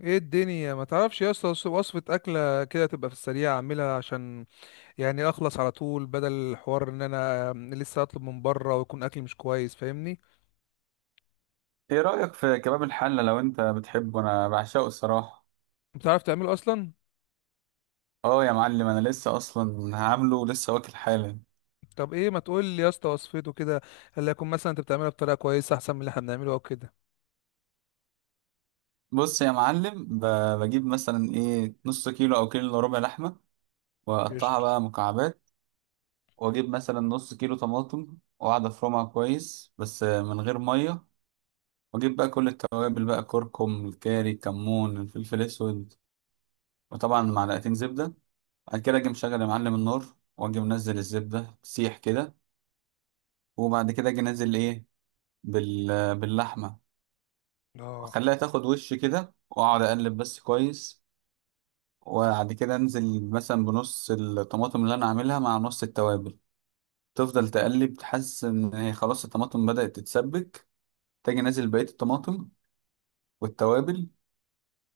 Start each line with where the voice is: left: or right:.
left: ايه الدنيا، ما تعرفش يا اسطى وصفة اكلة كده تبقى في السريع؟ اعملها عشان يعني اخلص على طول، بدل الحوار ان انا لسه اطلب من بره ويكون اكل مش كويس. فاهمني؟
right: ايه رأيك في كباب الحلة؟ لو انت بتحبه انا بعشقه الصراحة.
left: بتعرف تعمله اصلا؟
right: اه يا معلم، انا لسه اصلا عامله ولسه واكل حالا.
left: طب ايه، ما تقول لي يا اسطى وصفته كده؟ اللي يكون مثلا انت بتعملها بطريقة كويسة، احسن من اللي احنا بنعمله او كده.
right: بص يا معلم، بجيب مثلا ايه نص كيلو او كيلو الا ربع لحمة، واقطعها
left: قشطة.
right: بقى مكعبات. واجيب مثلا نص كيلو طماطم واقعد افرمها كويس بس من غير مية. واجيب بقى كل التوابل بقى، كركم، الكاري، الكمون، الفلفل الاسود، وطبعا معلقتين زبدة. بعد كده اجي مشغل يا معلم النار، واجي منزل الزبدة تسيح كده. وبعد كده اجي انزل ايه، بال... باللحمة،
left: اه،
right: وأخليها تاخد وش كده وأقعد أقلب بس كويس. وبعد كده أنزل مثلا بنص الطماطم اللي أنا عاملها مع نص التوابل، تفضل تقلب تحس إن هي خلاص الطماطم بدأت تتسبك. تاجي نازل بقية الطماطم والتوابل.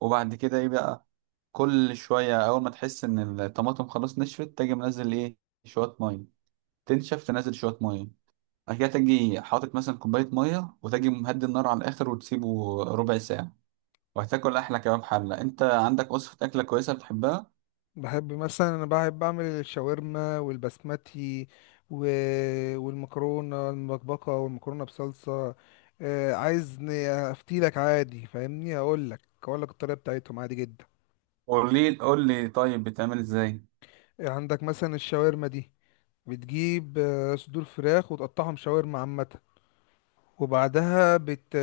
right: وبعد كده إيه بقى، كل شوية أول ما تحس إن الطماطم خلاص نشفت تاجي منزل إيه، شوية مية. تنشف تنزل شوية مية. بعد كده تاجي حاطط مثلا كوباية مية وتاجي مهدي النار على الآخر وتسيبه ربع ساعة. وهتاكل احلى كباب حله. انت عندك وصفه اكله كويسه بتحبها؟
left: بحب مثلا، انا بحب اعمل الشاورما والبسمتي و... والمكرونه المبكبكه والمكرونه بصلصه. عايز افتيلك عادي. فاهمني؟ هقول لك اقول لك الطريقه بتاعتهم عادي جدا.
right: قول لي قول لي، طيب بتعمل ازاي؟
left: عندك مثلا الشاورما دي، بتجيب صدور فراخ وتقطعهم شاورما عامه. وبعدها بت...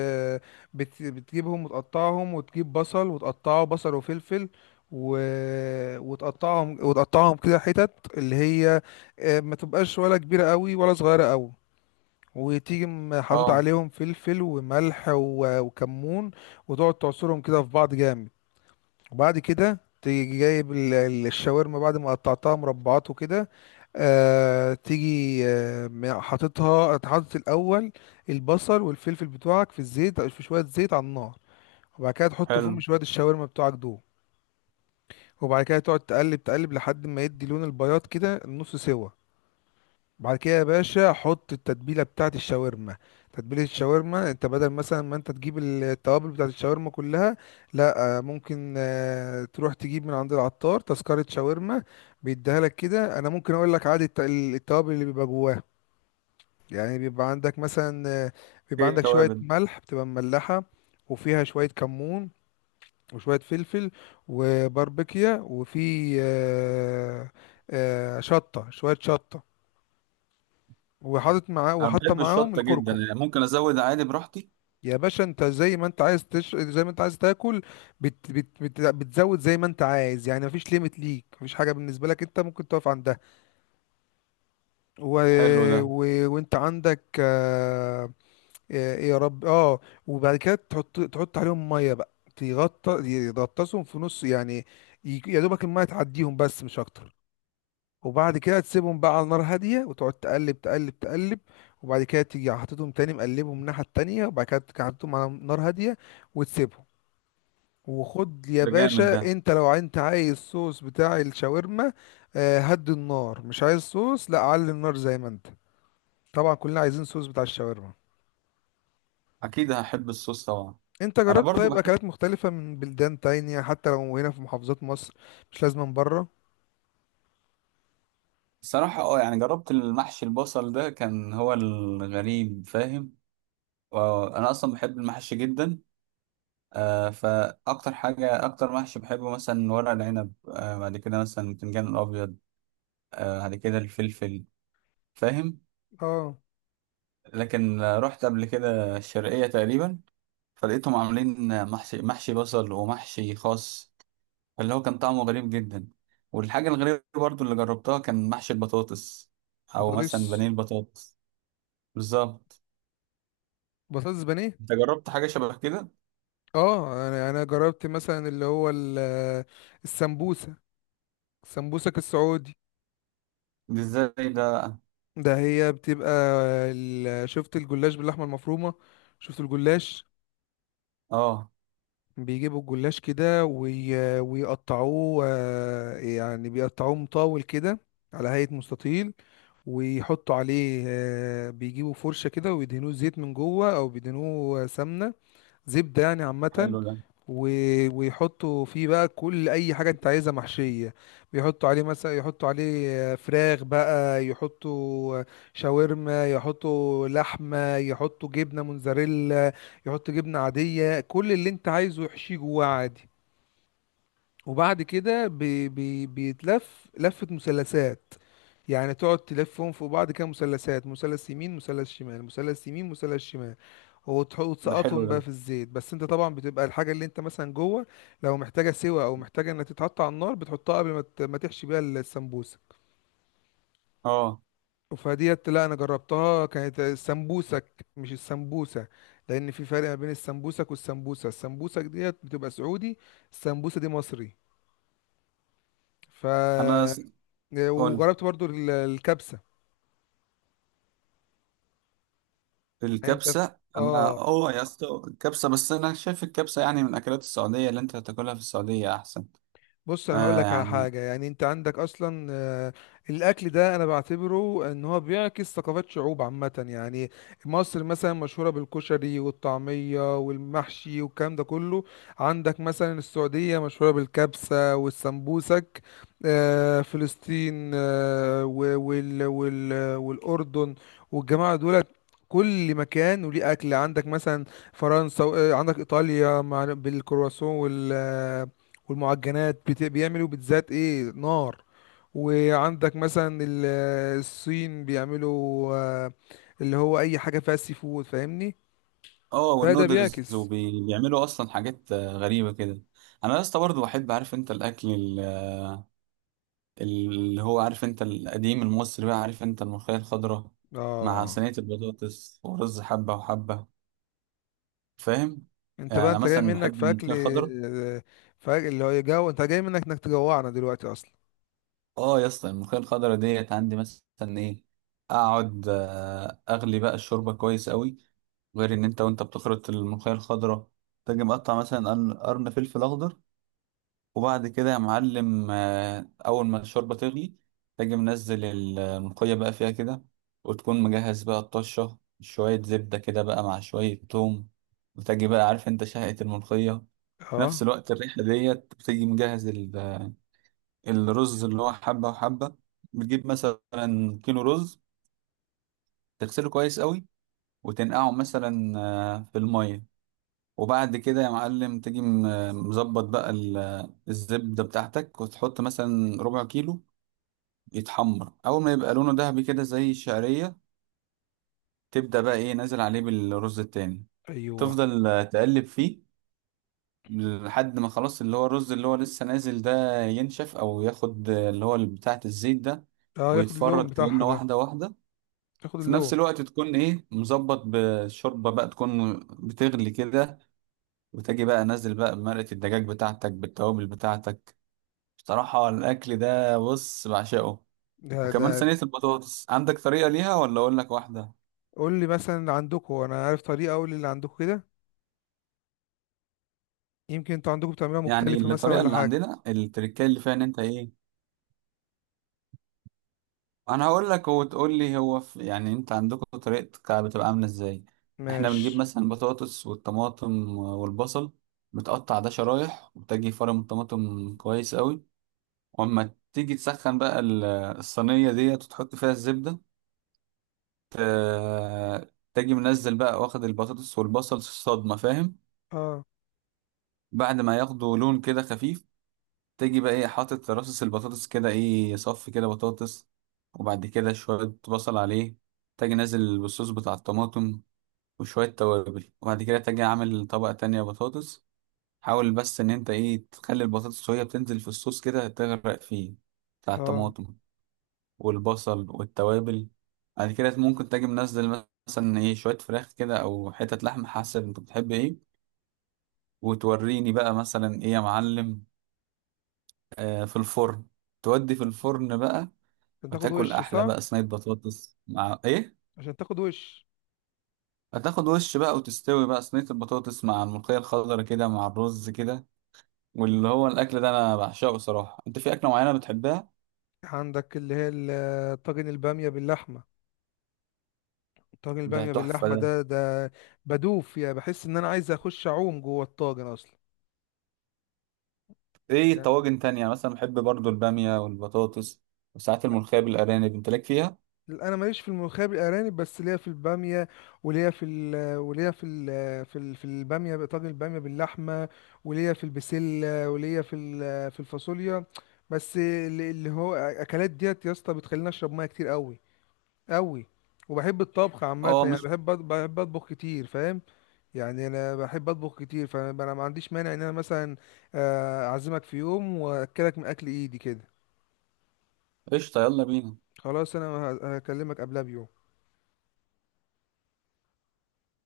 left: بتجيبهم وتقطعهم، وتجيب بصل وتقطعه، بصل وفلفل، و... وتقطعهم كده حتت. اللي هي ما تبقاش ولا كبيرة قوي ولا صغيرة قوي. وتيجي حاطط
right: اه.
left: عليهم فلفل وملح وكمون، وتقعد تعصرهم كده في بعض جامد. وبعد كده تيجي جايب الشاورما بعد ما قطعتها مربعات وكده. تيجي حاطط الاول البصل والفلفل بتوعك في الزيت، في شويه زيت على النار. وبعد كده تحط
right: حلو.
left: فيهم شويه الشاورما بتوعك دول. وبعد كده تقعد تقلب تقلب لحد ما يدي لون البياض كده نص سوا. بعد كده يا باشا، حط التتبيله بتاعت الشاورما. تتبيله الشاورما، انت بدل مثلا ما انت تجيب التوابل بتاعت الشاورما كلها، لا ممكن تروح تجيب من عند العطار تذكره شاورما، بيديها لك كده. انا ممكن اقول لك عادي التوابل اللي بيبقى جواها. يعني بيبقى عندك مثلا، بيبقى
right: ايه
left: عندك شويه
right: التوابل؟
left: ملح، بتبقى مملحه، وفيها شويه كمون، وشويه فلفل، وباربيكيا، وفي شطه، شويه شطه، وحاطط معاه
right: انا
left: وحاطه
right: بحب
left: معاهم
right: الشطه جدا،
left: الكركم.
right: يعني ممكن ازود عادي براحتي.
left: يا باشا انت، زي ما انت عايز تاكل. بتزود زي ما انت عايز. يعني مفيش ليميت ليك، مفيش حاجه بالنسبه لك انت ممكن تقف عندها. و...
right: حلو ده.
left: و... وانت عندك يا رب اه. وبعد كده تحط عليهم ميه بقى، تغطى، يغطسهم في نص يعني. يا دوبك الميه تعديهم بس مش اكتر. وبعد كده تسيبهم بقى على نار هادية، وتقعد تقلب تقلب تقلب. وبعد كده تيجي حاططهم تاني، مقلبهم من الناحية التانية، وبعد كده تيجي حاططهم على نار هادية وتسيبهم. وخد يا
right: ده جامد ده.
left: باشا، انت لو انت عايز الصوص بتاع الشاورما، هدي النار. مش عايز صوص، لا علي النار زي ما انت. طبعا كلنا عايزين صوص بتاع الشاورما.
right: اكيد هحب الصوص طبعا.
left: انت
right: انا
left: جربت
right: برضو
left: طيب
right: بحب.
left: اكلات مختلفة من بلدان تانية، حتى لو هنا في محافظات مصر؟ مش لازم من بره.
right: بصراحه اه، يعني جربت المحشي البصل، ده كان هو الغريب، فاهم؟ انا اصلا بحب المحشي جدا. آه، فاكتر حاجه اكتر محشي بحبه مثلا ورق العنب، آه بعد كده مثلا البتنجان الابيض، آه بعد كده الفلفل، فاهم؟
left: اه.
right: لكن رحت قبل كده الشرقية تقريبا، فلقيتهم عاملين محشي، محشي بصل ومحشي خاص، اللي هو كان طعمه غريب جدا. والحاجة الغريبة برضو اللي جربتها كان محشي البطاطس، أو مثلا
left: بطاطس.
right: بانيه البطاطس. بالظبط.
left: بطاطس بانيه.
right: أنت جربت حاجة شبه كده؟
left: اه، انا جربت مثلا اللي هو السمبوسه السمبوسك السعودي.
right: دي ازاي ده؟
left: ده هي بتبقى ال- شفت الجلاش باللحمه المفرومه؟ شفت الجلاش؟
right: اه.
left: بيجيبوا الجلاش كده، ويقطعوه، يعني بيقطعوه مطاول كده، على هيئه مستطيل. ويحطوا عليه بيجيبوا فرشه كده ويدهنوه زيت من جوه، او بيدهنوه سمنه، زبدة يعني عامة.
right: حلو ده.
left: و... ويحطوا فيه بقى كل أي حاجة أنت عايزها محشية. بيحطوا عليه مثلا، يحطوا عليه فراخ بقى، يحطوا شاورما، يحطوا لحمة، يحطوا جبنة موزاريلا، يحطوا جبنة عادية، كل اللي أنت عايزه يحشيه جواه عادي. وبعد كده بيتلف لفة مثلثات. يعني تقعد تلفهم فوق بعض كده مثلثات، مثلث يمين، مثلث شمال، مثلث يمين، مثلث شمال.
right: ده حلو
left: وتسقطهم
right: ده.
left: بقى في الزيت. بس انت طبعا بتبقى الحاجه اللي انت مثلا جوه، لو محتاجه سوا او محتاجه انها تتحط على النار، بتحطها قبل ما ما تحشي بيها السمبوسه.
right: اه.
left: فديت، لا انا جربتها، كانت السمبوسك مش السمبوسه. لان في فرق ما بين السمبوسك والسمبوسه. السمبوسك ديت بتبقى سعودي، السمبوسه دي مصري. ف
right: أنا س- قول.
left: وجربت برضو الكبسه. يعني انت،
right: الكبسة، أنا
left: اه.
right: اه يا اسطى، الكبسة بس أنا شايف الكبسة يعني من أكلات السعودية، اللي أنت هتاكلها في السعودية أحسن.
left: بص، انا هقول
right: آه
left: لك على
right: يعني.
left: حاجه. يعني انت عندك اصلا الاكل ده انا بعتبره ان هو بيعكس ثقافات شعوب عامه. يعني مصر مثلا مشهوره بالكشري والطعميه والمحشي والكلام ده كله. عندك مثلا السعوديه مشهوره بالكبسه والسمبوسك. فلسطين والاردن والجماعه دولت، كل مكان وليه اكل. عندك مثلا فرنسا، عندك ايطاليا، مع بالكرواسون والمعجنات. بيعملوا بيتزات ايه نار. وعندك مثلا الصين بيعملوا اللي هو اي حاجه فيها سي فود، فاهمني؟
right: اه،
left: فده
right: والنودلز
left: بيعكس.
right: وبيعملوا اصلا حاجات غريبه كده. انا يا اسطى برضه بحب، عارف انت الاكل اللي هو، عارف انت القديم المصري بقى، عارف انت الملوخيه الخضراء مع
left: اه.
right: صينيه البطاطس ورز حبه وحبه، فاهم؟
left: انت
right: يعني
left: بقى
right: انا
left: انت جاي
right: مثلا بحب
left: منك في اكل،
right: الملوخيه الخضراء.
left: فاكل اللي هو يجو. انت جاي منك انك تجوعنا دلوقتي اصلا.
right: اه يا اسطى، الملوخيه الخضراء ديت عندي مثلا ايه، اقعد اغلي بقى الشوربه كويس قوي، غير ان انت وانت بتخرط الملوخيه الخضراء تجي مقطع مثلا قرن قرن فلفل اخضر. وبعد كده يا معلم أول ما الشوربة تغلي تجي منزل الملوخية بقى فيها كده، وتكون مجهز بقى الطشة شوية زبدة كده بقى مع شوية توم، وتجي بقى عارف انت شهقة الملوخية في نفس
left: اه.
right: الوقت، الريحة ديت بتيجي مجهز الرز اللي هو حبة وحبة. بتجيب مثلا كيلو رز، تغسله كويس قوي، وتنقعه مثلا في المية. وبعد كده يا معلم تجي مظبط بقى الزبدة بتاعتك وتحط مثلا ربع كيلو، يتحمر اول ما يبقى لونه ذهبي كده زي الشعريه، تبدا بقى ايه نازل عليه بالرز التاني،
left: ايوه.
right: تفضل تقلب فيه لحد ما خلاص اللي هو الرز اللي هو لسه نازل ده ينشف او ياخد اللي هو بتاعه الزيت ده،
left: اه. ياخد اللون
right: ويتفرد
left: بتاعها
right: كأنه
left: ده.
right: واحده واحده.
left: ياخد
right: في
left: اللون.
right: نفس الوقت تكون ايه مظبط بشوربه بقى تكون بتغلي كده، وتجي بقى نازل بقى بمرقه الدجاج بتاعتك بالتوابل بتاعتك. بصراحه الاكل ده بص بعشقه.
left: ده ده،
right: وكمان صينيه البطاطس، عندك طريقه ليها ولا اقول لك واحده؟
left: قول لي مثلا عندكم. انا عارف طريقه، اقول اللي عندكم كده، يمكن انتوا عندكم بتعملوها
right: يعني
left: مختلفه مثلا،
right: الطريقه
left: ولا
right: اللي
left: حاجه.
right: عندنا التركيه اللي فيها ان انت ايه، انا هقول لك وتقول لي، هو في يعني انت عندكم طريقتك بتبقى عامله ازاي؟ احنا بنجيب
left: ماشي.
right: مثلا البطاطس والطماطم والبصل، بتقطع ده شرايح وبتجي فرم الطماطم كويس قوي، واما تيجي تسخن بقى الصينيه ديت وتحط فيها الزبده، تجي منزل بقى واخد البطاطس والبصل الصدمه، فاهم؟
left: اه.
right: بعد ما ياخدوا لون كده خفيف، تيجي بقى ايه حاطط رصص البطاطس كده، ايه صف كده بطاطس، وبعد كده شوية بصل عليه، تاجي نازل بالصوص بتاع الطماطم وشوية توابل، وبعد كده تاجي عامل طبقة تانية بطاطس. حاول بس ان انت ايه تخلي البطاطس وهي بتنزل في الصوص كده تغرق فيه، بتاع
left: اه.
right: الطماطم والبصل والتوابل. بعد كده ممكن تاجي منزل مثلا ايه شوية فراخ كده او حتة لحمة حسب انت بتحب ايه، وتوريني بقى مثلا ايه يا معلم، آه في الفرن، تودي في الفرن بقى،
left: عشان تاخد
right: وتاكل
left: وش
right: احلى
left: صح.
right: بقى صينيه بطاطس مع ايه.
left: عشان تاخد وش.
right: هتاخد وش بقى وتستوي بقى صينيه البطاطس مع الملوخيه الخضراء كده مع الرز كده، واللي هو الاكل ده انا بعشقه صراحه. انت في اكله معينه بتحبها؟
left: عندك اللي هي طاجن البامية باللحمة. طاجن
right: ده
left: البامية
right: تحفه
left: باللحمة
right: ده.
left: ده، ده بدوف يعني، بحس ان انا عايز اخش اعوم جوه الطاجن اصلا.
right: ايه
left: يعني
right: طواجن تانية؟ مثلا بحب برضو الباميه والبطاطس، وساعات الملوخيه بالارانب. انت ليك فيها؟
left: انا ماليش في الملوخية بالارانب، بس ليا في البامية، وليا في ال وليا في ال في ال في البامية طاجن البامية باللحمة، وليا في البسلة، وليا في في الفاصوليا. بس اللي هو اكلات ديت يا اسطى بتخليني اشرب ميه كتير قوي قوي. وبحب الطبخ عامة
right: اه.
left: يعني.
right: مش
left: بحب أطبخ كتير، فاهم؟ يعني أنا بحب أطبخ كتير، فأنا ما عنديش مانع إن أنا مثلا أعزمك في يوم وأكلك من أكل إيدي كده.
right: قشطه يلا بينا.
left: خلاص، أنا هكلمك قبلها بيوم.